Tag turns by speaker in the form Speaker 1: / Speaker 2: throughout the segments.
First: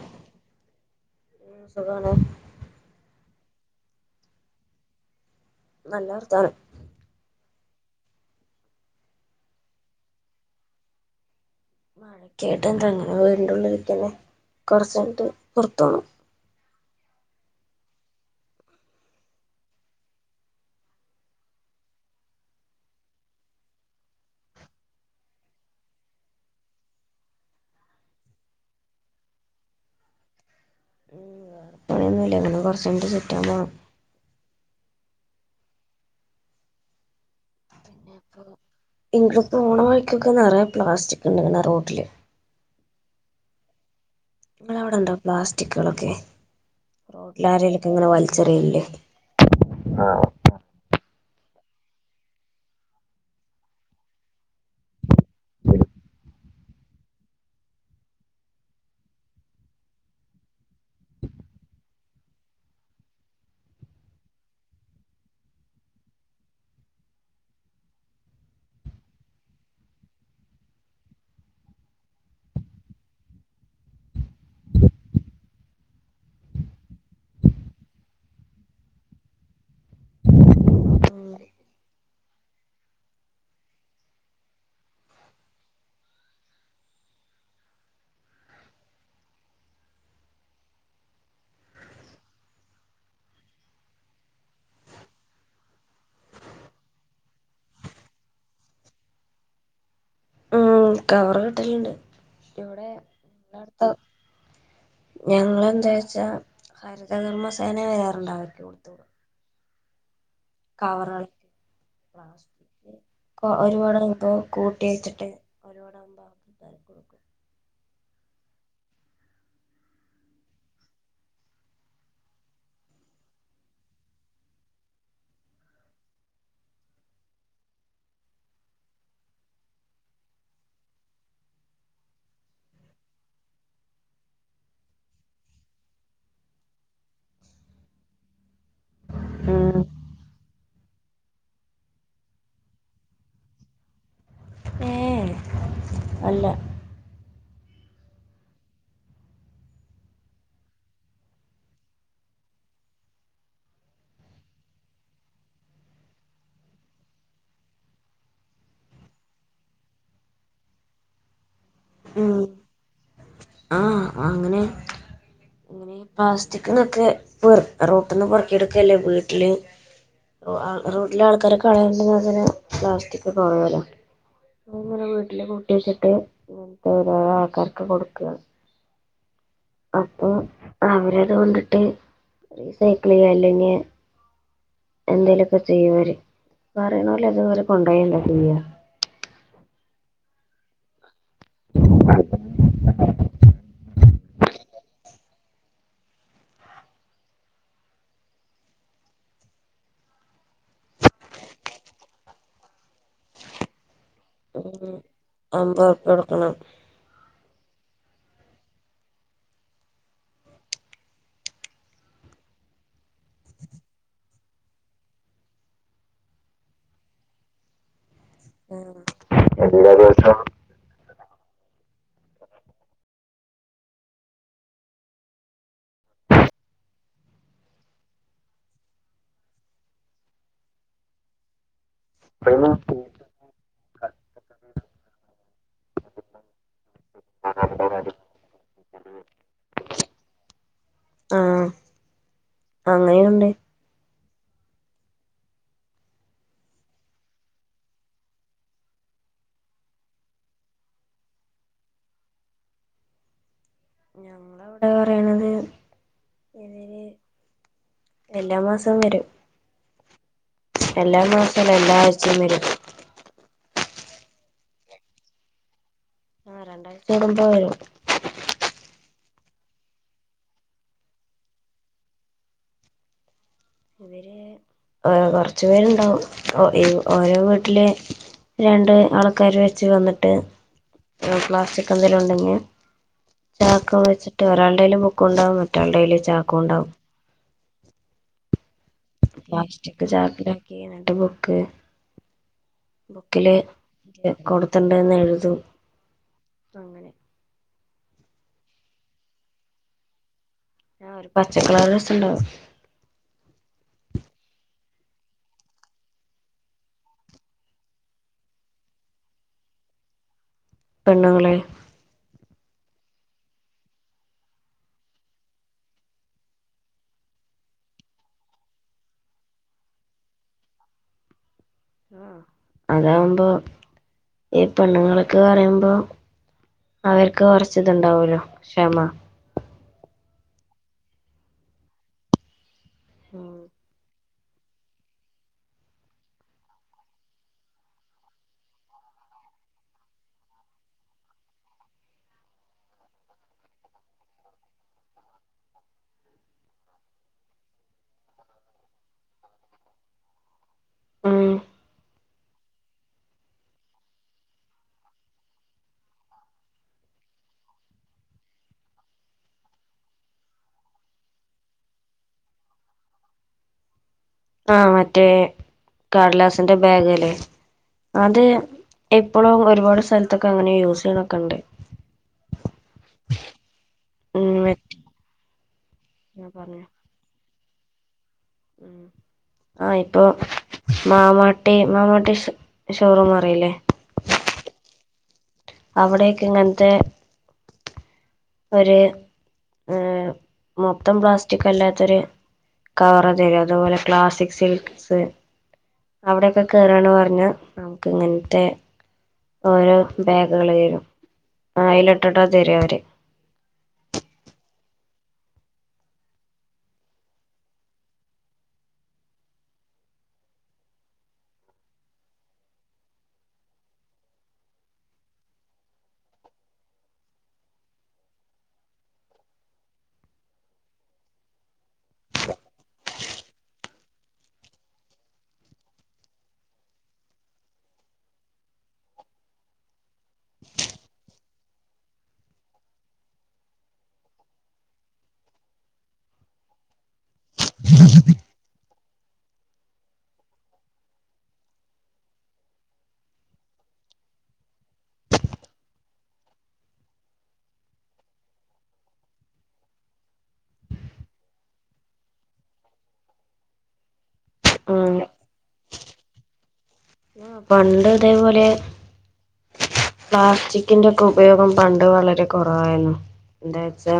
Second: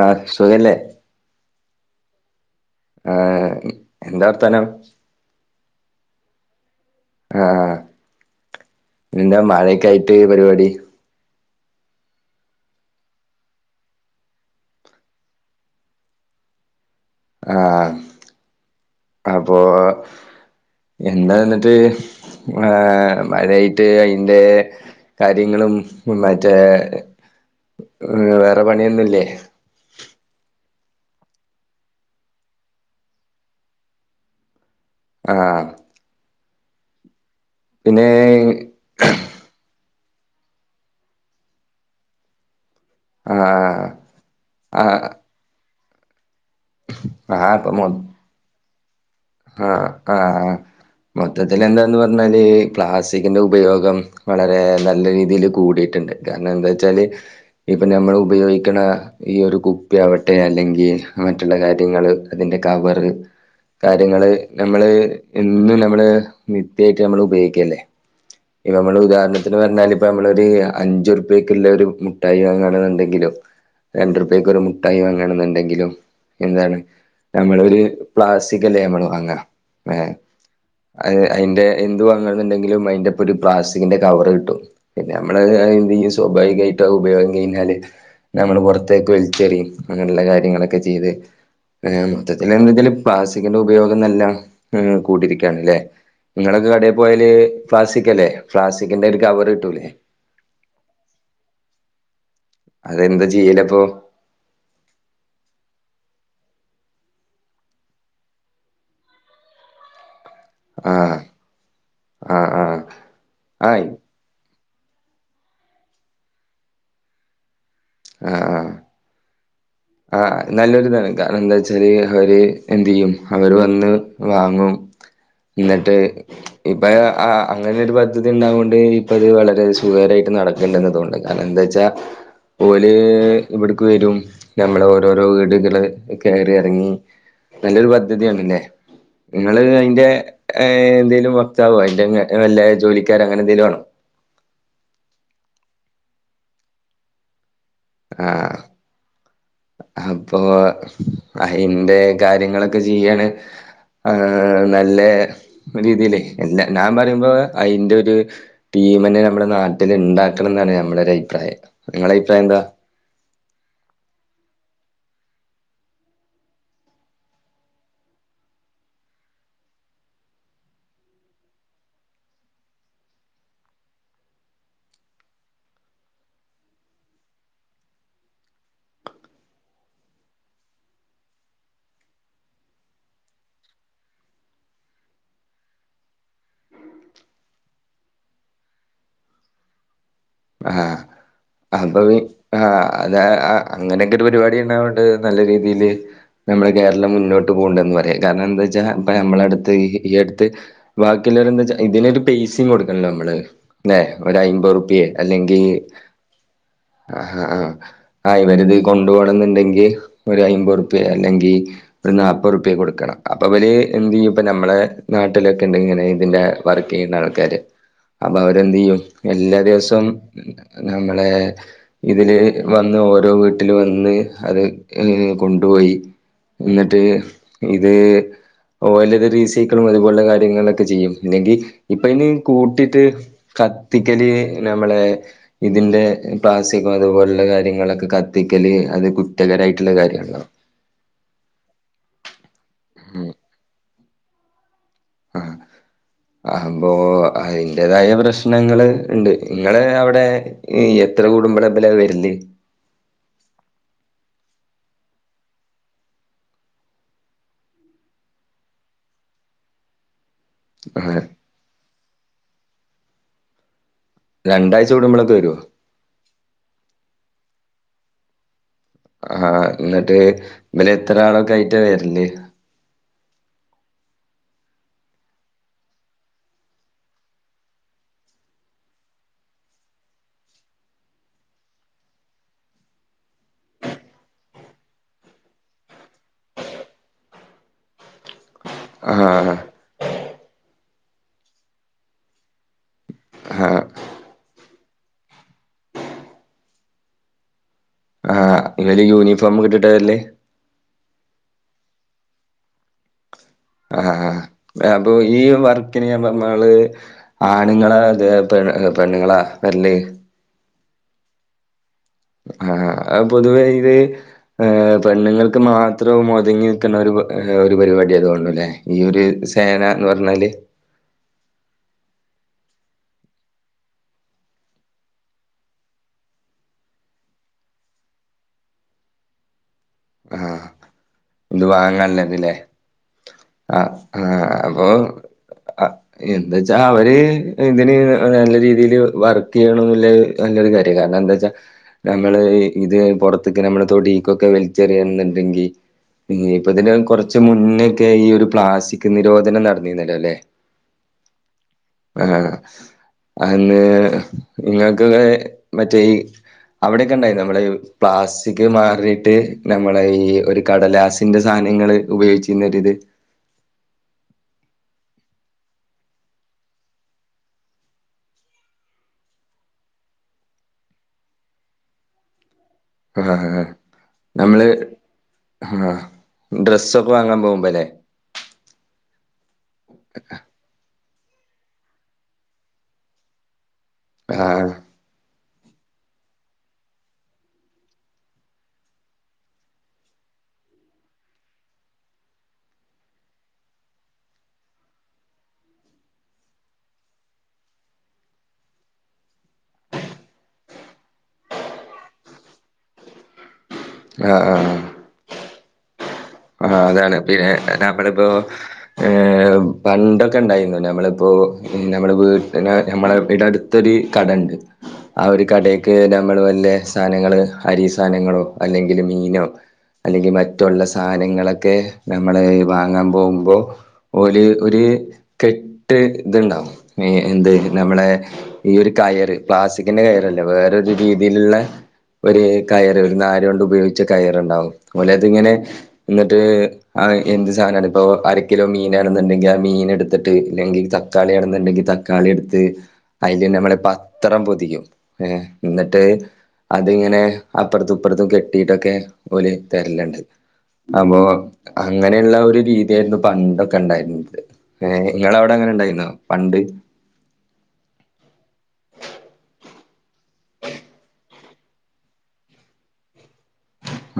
Speaker 1: ആ സുഖല്ലേ
Speaker 2: ഉം സുഖാണ്
Speaker 1: ആഹ് എന്താർത്താനം
Speaker 2: നല്ല വർത്താനം
Speaker 1: ആഹ് എന്താ മഴക്കായിട്ട് പരിപാടി
Speaker 2: മഴക്കായിട്ട് എന്താ ഇങ്ങനെ വീടിനുള്ളിൽ ഇരിക്കനെ കൊറച്ചായിട്ട് പോർത്ത് പോണം
Speaker 1: ആഹ് അപ്പൊ എന്താ ഇന്നിട്ട് ഏഹ് മായായിട്ട് അയിൻ്റെ കാര്യങ്ങളും മറ്റേ വേറെ പണിയൊന്നുല്ലേ
Speaker 2: ഒന്നൂല്ല കുറച്ച് കയ്ഞ്ഞിട്ട് ചുറ്റാൻ പോണം
Speaker 1: ആഹ് പിന്നെ
Speaker 2: ഇങ്ങിട്ട് പോണവഴിക്കൊക്കെ നറയേ പ്ലാസ്റ്റിക് ഉണ്ട് ഇങ്ങനെ റോട്ടില്
Speaker 1: ആഹ്
Speaker 2: നിങ്ങളവിടെ ഇണ്ടോ പ്ലാസ്റ്റിക്കുകളൊക്കെ
Speaker 1: ആ ഇപ്പൊ മൊ
Speaker 2: റോഡിലാരലൊക്കെ ഇങ്ങനെ വലിച്ചെറി യില്ലേ
Speaker 1: ആഹ് ആഹ് മൊത്തത്തിൽ എന്താന്ന് പറഞ്ഞാല് പ്ലാസ്റ്റിക്കിന്റെ ഉപയോഗം വളരെ നല്ല രീതിൽ കൂടിയിട്ടുണ്ട് കാരണം എന്താ വച്ചാല് ഇപ്പൊ നമ്മൾ ഉപയോഗിക്ക്ണ ഈ ഒരു കുപ്പി ആവട്ടെ അല്ലെങ്കിൽ മറ്റുള്ള കാര്യങ്ങള് അതിന്റെ കവറ് കാര്യങ്ങള് നമ്മള് എന്നും നമ്മള് നിത്യായിട്ട് നമ്മള് ഉപയോഗിക്കല്ലേ ഇപ്പ നമ്മള് ഉദാഹരണത്തിന് പറഞ്ഞാൽ ഇപ്പ നമ്മള ഒരു അഞ്ചുറുപ്പക്കുള്ള ഒരു മുഠായി വങ്ങണെണ്ടെങ്കിലും രണ്ട റൂപ്യക്ക് ഒരു മുട്ടായി വാങ്ങണം എന്നുണ്ടെങ്കിലും എന്താണ് നമ്മള ഒരു പ്ലാസ് സ്റ്റിക് അല്ലേ നമ്മൾ വാങ്ങ ഏഹ് അതിന്റെ എന്ത് വാങ്ങണന്നുണ്ടെങ്കിലും അയിന്റെപ്പൊ ഒരു പ്ലാസ്റ്റിക്കിന്റെ കവറ് കിട്ടും പിന്നെ നമ്മള് എന്തിയും സ്വാഭാവികമായിട്ട് ഉപയോഗം കഴിഞ്ഞാല് നമ്മള് പൊറത്തേക്ക് വലിച്ചെറിയും അങ്ങനെയുള്ള കാര്യങ്ങളൊക്കെ ചെയ്ത് മൊത്തത്തില് എന്തച്ചാല് പ്ലാസ്റ്റിക്കിന്റെ ഉപയോഗം നെല്ലാം കൂടിയിരിക്കുകയാണ് അല്ലേ നിങ്ങളൊക്കെ കടയിൽ പോയല് പ്ലാസ്റ്റിക് അല്ലേ പ്ലാസ്റ്റിക്കിന്റെ ഒരു കവർ കിട്ടൂലേ
Speaker 2: ആഹ് കവറ് കിട്ടലുണ്ട് ഇവിടെ
Speaker 1: അതെന്താ ചെയ്യല് അപ്പേ
Speaker 2: ഞങ്ങെന്താ വെച്ചാ ഹരിതകർമ്മ സേന വരാറുണ്ട് അവർക്ക് കൊടുത്ത് വിടും
Speaker 1: ആഹ്
Speaker 2: കവറുകൾ
Speaker 1: ആഹ് ആഹ്
Speaker 2: പ്ലാസ്റ്റിക്
Speaker 1: ആയി
Speaker 2: ഒരുപാട് ഇപ്പം കൂട്ടി വച്ചിട്ട് ലോഡാകുമ്പോ ആക്രിക്കാർക്ക് കൊടുക്കും
Speaker 1: ആഹ് ആഹ് ആഹ് നല്ലൊരിതാണ് കാരണം എന്താ വച്ചാല് അവര് എന്തെയ്യും അവര് വന്ന് വാങ്ങും ഇന്നിട്ട് ഇപ്പൊ അങ്ങന ഒരു പദ്ധതി ഉണ്ടാവണ്ട് ഇപ്പ അത് വളരെ സുഖകരമായിട്ട് നടക്കും ണ്ടെന്ന് തോന്നുന്നു കാരണം എന്താ വച്ചാ ഓല് ഇവിടക്ക് വരും നമ്മളെ ഓരോരോ വീടുകള് കയറി ഇറങ്ങി നല്ലൊരു പദ്ധതിയാണല്ലേ നിങ്ങൾ അതിന്റെ എന്തേലും വക്താവോ അതിന്റെ വല്ല ജോലിക്കാരെ അങ്ങനെ എന്തെങ്കിലും ആണോ
Speaker 2: ഏഹ് അല്ല
Speaker 1: ആഹ് അപ്പൊ അയിന്റെ കാര്യങ്ങളൊക്കെ ചെയ്യാണ് ആ നല്ല രീതിയിലേ എല്ലാ ഞാൻ പറയുമ്പോ അതിന്റെ ഒരു ടീമെനെ നമ്മുടെ നാട്ടിൽ ഉണ്ടാക്കണം എന്നാണ് നമ്മുടെ ഒരു അഭിപ്രായം നിങ്ങളെ അഭിപ്രായം എന്താ
Speaker 2: ആഹ് അഹ് അങ്ങനെ ഈ പ്ലാസ്റ്റിക്കന്നൊക്കെ റോട്ടന്ന് പൊറക്കിയെടുക്കല്ലേ വീട്ടില് റോട്ടില ആൾക്കാരൊക്കെ [unintelligible] [unintelligible] പ്ലാസ്റ്റിക്കെണല്ലോ അങ്ങനെ വീട്ടില് കൂട്ടി വെച്ചിട്ട് ഇങ്ങനത്തെ ഒരോ ആൾക്കാരക്ക് കൊടുക്കുകയാണ് അപ്പൊ അവരത് കൊണ്ടിട്ട് റീസൈക്കിൾ ചെയ്യ അല്ലെങ്കിൽ എന്തേലുമൊക്കെ ചെയ്യവര് പറയണ പോലെ അതുപോലെ കൊണ്ടയ എന്താ ചെയ്യ
Speaker 1: ആഹ അപ്പൊ ആ അത അങ്ങനെയൊക്കെ ഒരു പരിപാടി ഉണ്ട ഏഹ് നല്ല രീതിയിയില് നമ്മള് കേരളം മുന്നോട്ട് പോകണ്ട എന്ന് പറയാം കാരണം എന്താ വെച്ചാ അപ്പ നമ്മുടെ അടുത്ത് ഈ ഈ അടുത്ത് ബാക്കിയുള്ളരെ എന്താച്ച ഇതിനൊരു പേസിും കൊടുക്കണല്ലോ നമ്മള് അല്ലെ ഒ ഒരു അമ്പത്
Speaker 2: ഉം
Speaker 1: റുപ്പല്ല അല്ലെങ്കിൽ
Speaker 2: അമ്പതുർപ്യ കൊടുക്കണം
Speaker 1: ആഹ ആ ആ് ഇവർ ഇത് കൊണ്ടു പോോണം എന്നുണ്ടെങ്കിൽ ഒരു അയമ്പത് റുപ്യ അല്ലെങ്കി ഒരു നാല്പ്പത് റപ കൊടുക്കണം അപ്പൊല് എന്ത് ചെയ്യ ഇപ്പ നമ്മളെ നാട്ടിലൊക്കെ ഉണ്ടെങ്കിൽ ഇങ്ങനെ ഇതിന്റെ വർക്ക് ചെയ്യുന്ന ആൾക്കാര്
Speaker 2: ഉ
Speaker 1: അപ്പൊ അവരെന്ത് ചെയ്യും എല്ലാ ദിവസവും നമ്മളെ ഇതില് വന്ന് ഓരോ വീട്ടിൽ വന്ന് അത് ഏ കൊണ്ടുപോയി എന്നിട്ട് ഇത് ഓ അല്ലത് റീസൈക്കിളും അതുപോലെ കാര്യങ്ങളൊക്കെ ചെയ്യും ഇല്ലെങ്കിൽ ഇപ്പ ഇനി കൂട്ടിയിട്ട് കത്തിക്കല് നമ്മളെ ഇതിന്റെ പ്ലാസ്സികോ അതുപോലുള്ള കാര്യങ്ങളൊക്കെ കത്തിക്കല് അത് കുറ്റകരായിട്ടുള്ള കാര്യണോ
Speaker 2: ആഹ
Speaker 1: ഉം അപ്പോൊ അതിന്റതായ പ്രശ്നങ്ങ ഉണ്ട് നിങ്ങള് അവിടെ എത്ര കൂടുമ്പള എബല വരില്ലേ
Speaker 2: ഞങ്ങളവിടെ പറയണുന്നത് എല്ലാ മാസവും വരും എല്ലാ
Speaker 1: ആഹ്
Speaker 2: മാസ എല്ലാ ആഴ്ചയും വരും
Speaker 1: രണ്ടാഴ്ച കടുമ്പോളൊക്കെ വരുോ
Speaker 2: ഉണ്ടരുമ്പോ വരും
Speaker 1: ആഹ എന്നിട്ട് ഇല എത്ര ആളൊക്കെ ആയിട്ടാ വരല്ലേ
Speaker 2: ഇ കൊറച്ചു പേരുണ്ടാവും ഓരോ വീട്ടില് രണ്ട് ആൾക്കാാര് വെച്ച് വന്നിട്ട് പ്ലാസ്റ്റിക് എന്തേലും ഉണ്ടെങ്കിൽ ചാക്ക വെച്ചിട്ട് ഒരാളുടെേലും മുക്കുണ്ടാവും മറ്റളടേയിും ചാക്ക ഉണ്ടാവും
Speaker 1: ആഹ്
Speaker 2: പ്ലാസ്റ്റിക് ചാക്കല ഒക്കെിട്ട് ബുക്ക് ബുക്കില്
Speaker 1: ആഹ്
Speaker 2: കൊടുത്തണ്ടന്ന് എഴുത അങ്ങനെ
Speaker 1: ഇങ്ങല് യൂണിഫോം ഒ കിട്ടത അല്ലേ
Speaker 2: ആ ഒരു പച്ചക്കള രസംുണ്ടാവും
Speaker 1: ആ അപ്പൊ ഈ വർക്കിന് ഞ്പ നമ്മള് ആണുങ്ങളാ അതെ പെണ്ണുങ്ങളാ വല്ലല്ലേ
Speaker 2: പെണ്ണുങ്ങളെ
Speaker 1: ആഹ പൊതുവേ ഇത് ഏഹ പെണ്ണുങ്ങൾക്ക് മാത്രം മുതങ്ങി നിൽക്കുന്ന ഒരു ഒരു പരിപാടി അതുകൊണ്ടു അല്ലേ ഈൊ ഒരു സേന എന്ന് പറഞ്ഞാല്
Speaker 2: ആഹ അതാവുമ്പോ ഈ പെണ്ണുങ്ങളൊക്കെ പറയുമ്പോ അവർക്ക് കുറച്ച ഇതുണ്ടാവല്ലോ ക്ഷമ
Speaker 1: ആഹ് ഇത് വാങ്ങല്ലേതില്ലേ ആ ആ അപ്പൊ എന്താച്ചാ അവര് ഇതിന് ഹ് ഹ് നല്ല രീതിയില് വർക്കയ്യണന്ന് ല്ല്യ നല്ലൊരു കാര്യ കാരണം ന്താച്ചാ നമ്മള ഈ ഇത് പൊർത് ക്ക് നമ്മള തൊടീ ക്കൊക്ക വെൽച്ചെറിയണം ന്ന് ണ്ടെങ്കിൽ ഹ് യ്യേ പ്പതിന്റെ കൊർച്ച് മുന്നൊക്കെ ഈ ഒരു പ്ലാസ്റ്റിക് നിരോധനം നട് ന്നീ ന്ന ലോ അല്ലേ
Speaker 2: ഉം
Speaker 1: ആഹ് അഹന്ന് ഇങ്ങക്കക്കൊ മറ്റേ ഈ അവിടെക്ക ണ്ടായിര്ന്ന് നമ്മളെ യുവ് പ്ലാസ്റ്റിക് മാറിട്ട് നമ്മളെ ഈ ഒരു കടലാസ് ഇന്റെ സാനങ്ങള് ഉപയോഗിച്ചിന്ന ഒരു ത്
Speaker 2: ആഹ് മറ്റേ കട്ലാസിന്റെ ബാഗ് അല്ലേ അത് എപ്പോളോ ഒരുപാട് സ്ഥൽ ത്തൊക്കെ അങ്ങനെ യൂസ് യ്യണൊക്കണ്ട്
Speaker 1: ആ ഹാ ഹാ ഹാ
Speaker 2: ഉം
Speaker 1: നമ്മള്
Speaker 2: ഞാൻ
Speaker 1: ഹാ
Speaker 2: പറഞ്ഞു
Speaker 1: ഡ്രസ്സൊക്ക വാങ്ങാം പോകുമ്പോ ലെ
Speaker 2: [inaudible] ആഹ് ഇപ്പൊ മാമാട്ടി മാമാട്ടി ശോ ഷോറൂം അറിയില്ലേ
Speaker 1: ആഹ്
Speaker 2: അവിടേക്ക ഇങ്ങൻത്തെ ഒരു മ് മൊത്തം പ്ലാസ്റ്റിക് അല്ലാത്തൊരു കവറ് തരും അതുപോലെ ക്ലാസ്സിക്സ് സിൽക്സ് അവിടെയൊക്കെ കേറാണ് പർഞ്ഞ നമുക്ക് ഇങ്ങൻത്തെ ഓരോ ബാഗുകള് യ്രുന്നു അയ്ല്ട്ട്ട്ടാ തരാ അവര്
Speaker 1: ആഹ് ആഹ് ആഹ് ആഹ് അതാണ് പിന്നെ നമ്മള് പ്പോ ഏഹ് പണ്ടൊക്ക ണ്ടായിരുന്നു ഞമ്മള് പ്പോ മ് നമ്മള വീട്ട്ന നമ്മള വീടെ അടു തോരീ കടണ്ട് ആ ഒരു കടയ്ക്ക് നമ്മള് വല്ല്യ സാനങ്ങള് അരി സാനങ്ങളോ അല്ലെങ്കില് മീനോ അല്ലെങ്കി മറ്റുള്ള സാനങ്ങളൊക്കെ നമ്മള് വാങ്ങാം പോകുമ്പോ ഓല് ഒര് കെട്ട് ഇത്ണ്ടാഹും മേ എന്ത് നമ്മളെ ഈ ഒരു കയറ് പ്ലാസ്റ്റിക്കിന്റെ കയറല്ല വേറൊരു രീതിയിലുള്ള ഒര് കയറ് ഒരു നാരോണ്ട് ഉപയോഗിച്ച കയറ്ണ്ടാവും ഓല അത്ങ്ങനെ ന്നട്ട് ആഹ് എന്ത് സാനാണ് പ്പൊ അര കിലോ മീനാണെന്നുണ്ടെങ്കി ആ മീന് എടുത്തിട്ട് ഇല്ലെങ്കിൽ ത തക്കാളി ആണന്ന്ണ്ടെങ്കി തക്കാളി എടുത്ത് അയ്ല് നമ്മള പത്രം പൊതിയും ഏ ന്നട്ട് അത്ങ്ങനെ അപ്പോർത്തും ഇപ്പർ ത്തും കെട്ടിയിട്ടൊക്കെ ഓല് തര്ല് ണ്ട് അപ്പൊ അങ്ങനെയുള്ള ഒരു രീതിയായിരുന്നു പണ്ടൊക്ക ണ്ടായിരുന്നത്. ഏ
Speaker 2: ഉം
Speaker 1: ഇങ്ങളോടെ അങ്ങനെ ഇണ്ടായിരുന്നോ പണ്ട്?
Speaker 2: ആഹ് പണ്ട് ഇതേപോലെ പ്ലാസ്റ്റിക്കിന്റെ ഒക്കെ ഉപയോഗം പണ്ട് വളരെ കൊറവായിരുന്നു എന്താ ച്ചാ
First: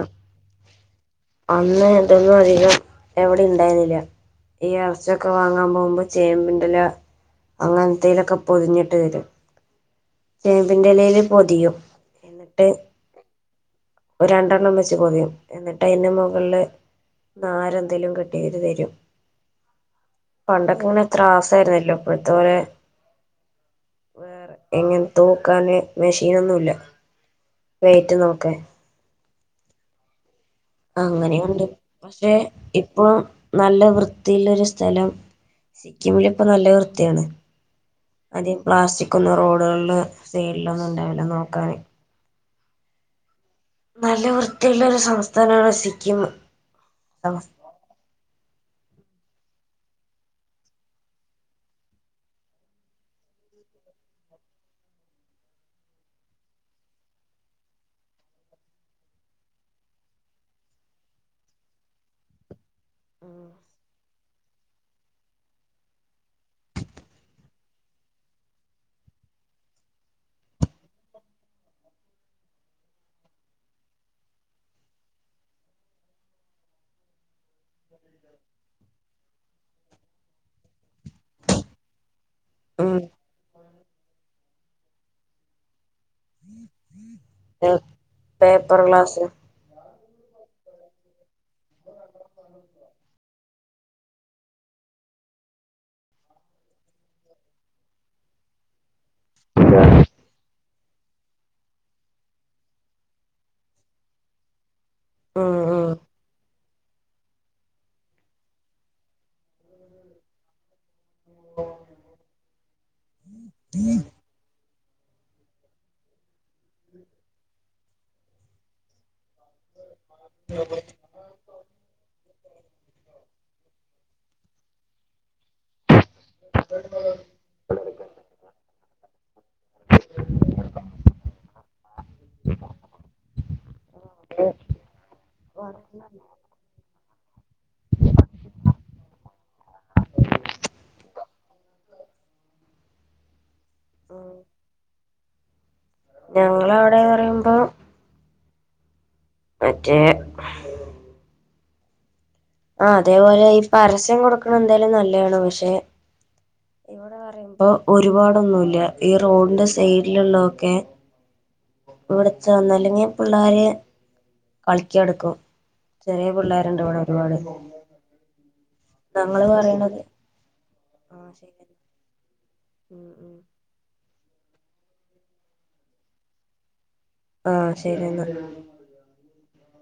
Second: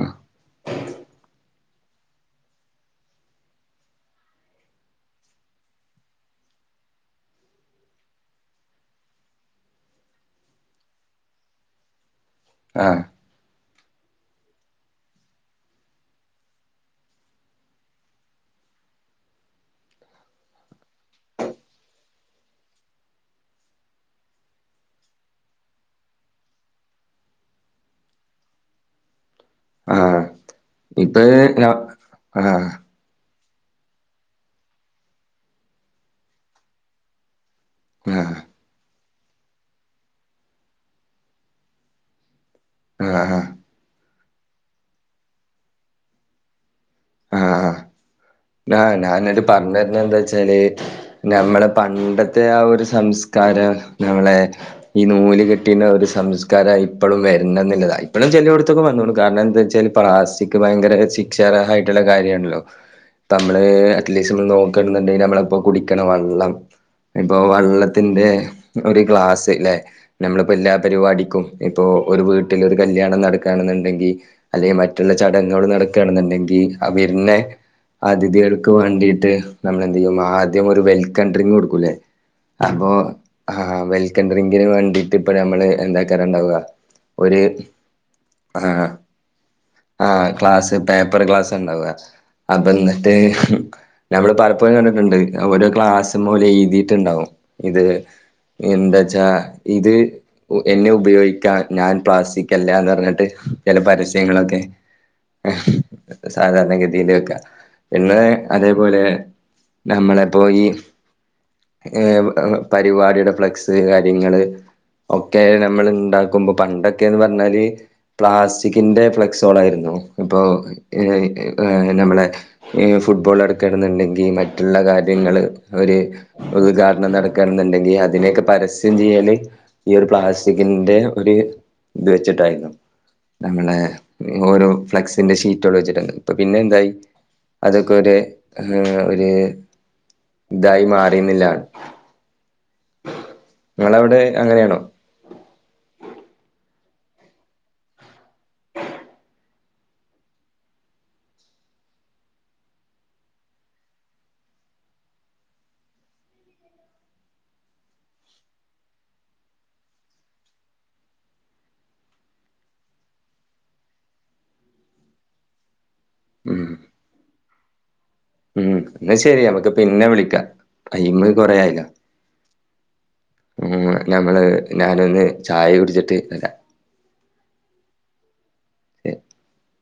Speaker 2: അന്ന് ഇതെന്നും അധികം എവിടിം ണ്ടായിരുന്നില്ല ഈ എർച്ചൊക്ക വാങ്ങാം പോവുമ്പോ ചേമ്പിന്റ എല അങ്ങൻ ത്തേലൊക്കെ പൊതിഞ്ഞിട്ട് തരും ചേമ്പിന്റെ ലയില് പൊതിയും ന്നട്ട്
Speaker 1: ആഹ്
Speaker 2: ഒരണ്ടെണ്ണം വെച്ച് പൊതിയും എന്നിട്ട് അയ്ന്റ മുകള് നാര എന്തെേലും കേട്ടിയ്ത് തരും പണ്ടൊക്ക ഇങ്ങനെ ത്രാസ ആയിരുന്നല്ലോ ഇപ്പോഴത്തെ പോലെ ഇങ്ങന് തൂക്കാന് മെഷീനൊന്നുല്ല വെയിറ്റ് നോക്കാൻ
Speaker 1: ആഹ് ഇപ്പ
Speaker 2: അങ്ങനെ ഉണ്ട് പക്ഷെ
Speaker 1: ആഹ്
Speaker 2: ഇ ഇപ്പം നല്ല വൃത്തിയുള്ള ഒരു സ്ഥലം സിക്കിമിൽ ഇപ്പ നല്ല വൃത്തിയാണ്.
Speaker 1: ആഹ് ആഹ്
Speaker 2: അധികം പ്ലാസ്റ്റിക് ഒന്നും റോഡുകളില് സൈഡില ഒന്നും ഉണ്ടാവില്ല നോക്കാന്
Speaker 1: ആഹ്
Speaker 2: നല്ല വൃത്തിയുള്ള ഒരു സംസ്ഥാനമാണ് സിക്കിം
Speaker 1: ആ ഞാനതു പറഞ്ഞരുന്ന എന്താ വച്ചാല് നമ്മളെ പണ്ടത്തെ ആ ഒരു സംസ്കാരം നമ്മളെ ഈ നൂല് കെട്ടീന് ഒരു സംസ്കാരം ഇപ്പോഴും വരണം എന്നുള്ളതാണ് ഇപ്പോഴും ചെലയടുത്തേക്ക് വന്നോളു കാരണം എന്താ വെച്ചാൽ പ്ലസ്റ്റിക് ഭയങ്കര ശിക്ഷാ രഹയിട്ടുള്ള കാര്യമാണല്ലോ നമ്മള് അറ്റ്ലീസ്വന്ന് നോക്കണ്ന്ന് ണ്ടെങ്കി നമ്മള് പ്പോ കുടിക്കണ വള്ളം ഇപ്പൊ വള്ളത്തിന്റെ ഒരു ഗ്ലാസ് ലെ നമ്മളിപ്പോ എല്ലാ പരിപാടിക്കും ഇപ്പൊ ഒരു വീട്ടിൽ ഒരു കല്യാണം നടക്കാണന്നുണ്ടെങ്കിൽ അല്ലെങ്കി മറ്റുള്ള ചടങ്ങുകൾ നടക്കാണെന്നുണ്ടെങ്കിൽ അ വര്നെ അതിഥികൾക്ക് വേണ്ടീട്ട് നമ്മളെന്തെയ്യും ആദ്യം ഒരു വെൽക്കം ഡ്രിങ്ക് കൊടുക്കൂലേ. അപ്പൊ
Speaker 2: ഉം
Speaker 1: ആ വെൽക്കം ഡ്രിങ്കിന് വേണ്ടിട്ട് ഇപ്പ നമ്മള് എന്താക്കാരാണ്ടാവ്. ഒര്
Speaker 2: പേപ്പർ
Speaker 1: ആഹ്
Speaker 2: ഗ്ലാസ്
Speaker 1: ആഹ് ക്ലാസ്സ് പേപ്പർ ക്ലാസ്സ് ഇണ്ടാവ്. അപ്പൊ ഇന്നിട്ട് ഇഹ് നമ്മള് പലപ്പോഴും കണ്ടിട്ട്ണ്ട് ഓരോ ഗ്ലാസ്സ്മ്മെ ഓല് എഴ്‌തീട്ട്ണ്ടാവും ഇത് എന്താച്ചാ ഇത് എന്നെ ഉപയോഗിക്കാ ഞാൻ പ്ലാസ്റ്റിക് അല്ലാന്നർഞ്ഞാട്ട് ചെല പരസ്യങ്ങളൊക്കെ
Speaker 2: ഉം
Speaker 1: ഏഹ്,
Speaker 2: ഉം
Speaker 1: സാധാരണ ഗതിയിലൊക്കെ. പിന്നെ, അതേപോലെ നമ്മളെ ഇപ്പോ ഈ ഏഹ് പരിവാടിയുടെ ഫ്ലക്സ് കാര്യങ്ങള് ഒക്കെ നമ്മള് ഇണ്ടാക്കുമ്പോ പണ്ടൊക്കേന്ന് പർഞ്ഞാല് പ്ലാസ്റ്റിക്കിന്റെ ഫ്ലക്സ് [unintelligible] ഇപ്പോ ഈ നമ്മളെ ഈ ഫുട്ബോള് നട്ക്കാണ് ണ്ടെങ്കി മറ്റ്ള്ള കാര്യങ്ങള് ഓര് ഉദ്ഘാടനം നട ക്കെന്ന്ണ്ടെങ്കിൽ അതിനേക്കെ പരസ്യം ചെയ്യല് ഈ ഒര് പ്ലാസ്റ്റിക്കിന്റെ ഒര് ഇത് വെച്ചിട്ടായിരുന്നു. നമ്മളെ ഓരോ ഫ്ലെക്സിന്റെ ഷീറ്റോൾ വെച്ചിട്ടുണ്ട് ഇപ്പ പിന്നെ എന്തായി അതൊക്കെ ഒര് ഇഹ് ഒര് ഇതായി മാറിന്നില്ലാണ്. നിങ്ങളവിടെ അങ്ങനെണോ?
Speaker 2: ഞങ്ങള അവിടെ പറയുമ്പോ മറ്റേ ആ അതെ പോലെ ഈ പരസ്യം കൊടുക്കണ എന്തായാലും നല്ലേണ് പക്ഷെ, ഓര് പറയുമ്പോ ഒര്പാടൊന്നുല്ല. ഈ റോഡിന്റെ സൈഡിലുള്ളൊക്കെ ഇവിടെ [unintelligible] അല്ലെങ്കി പിള്ളേര് കളിക്ക ഇടുക്കും. ചെറിയ
Speaker 1: ഉം
Speaker 2: പിള്ളേരുണ്ട് ഇവിടെ ഒരുപാട്.
Speaker 1: ഇന്നാ ശെരി
Speaker 2: ഞങ്ങള്
Speaker 1: നമക്ക്
Speaker 2: പറയണത്
Speaker 1: പിന്നെ വിളിക്കാ, ടൈം കൊറേ ആയല്ലോ.
Speaker 2: ഉം ഉം
Speaker 1: ഞമ്മള് ഞാനൊന്ന് ചായ കുടിച്ചിട്ട് ഇപ്പരാ
Speaker 2: ആഹ്, ശെരി ഇന്ന.
Speaker 1: [inaudible]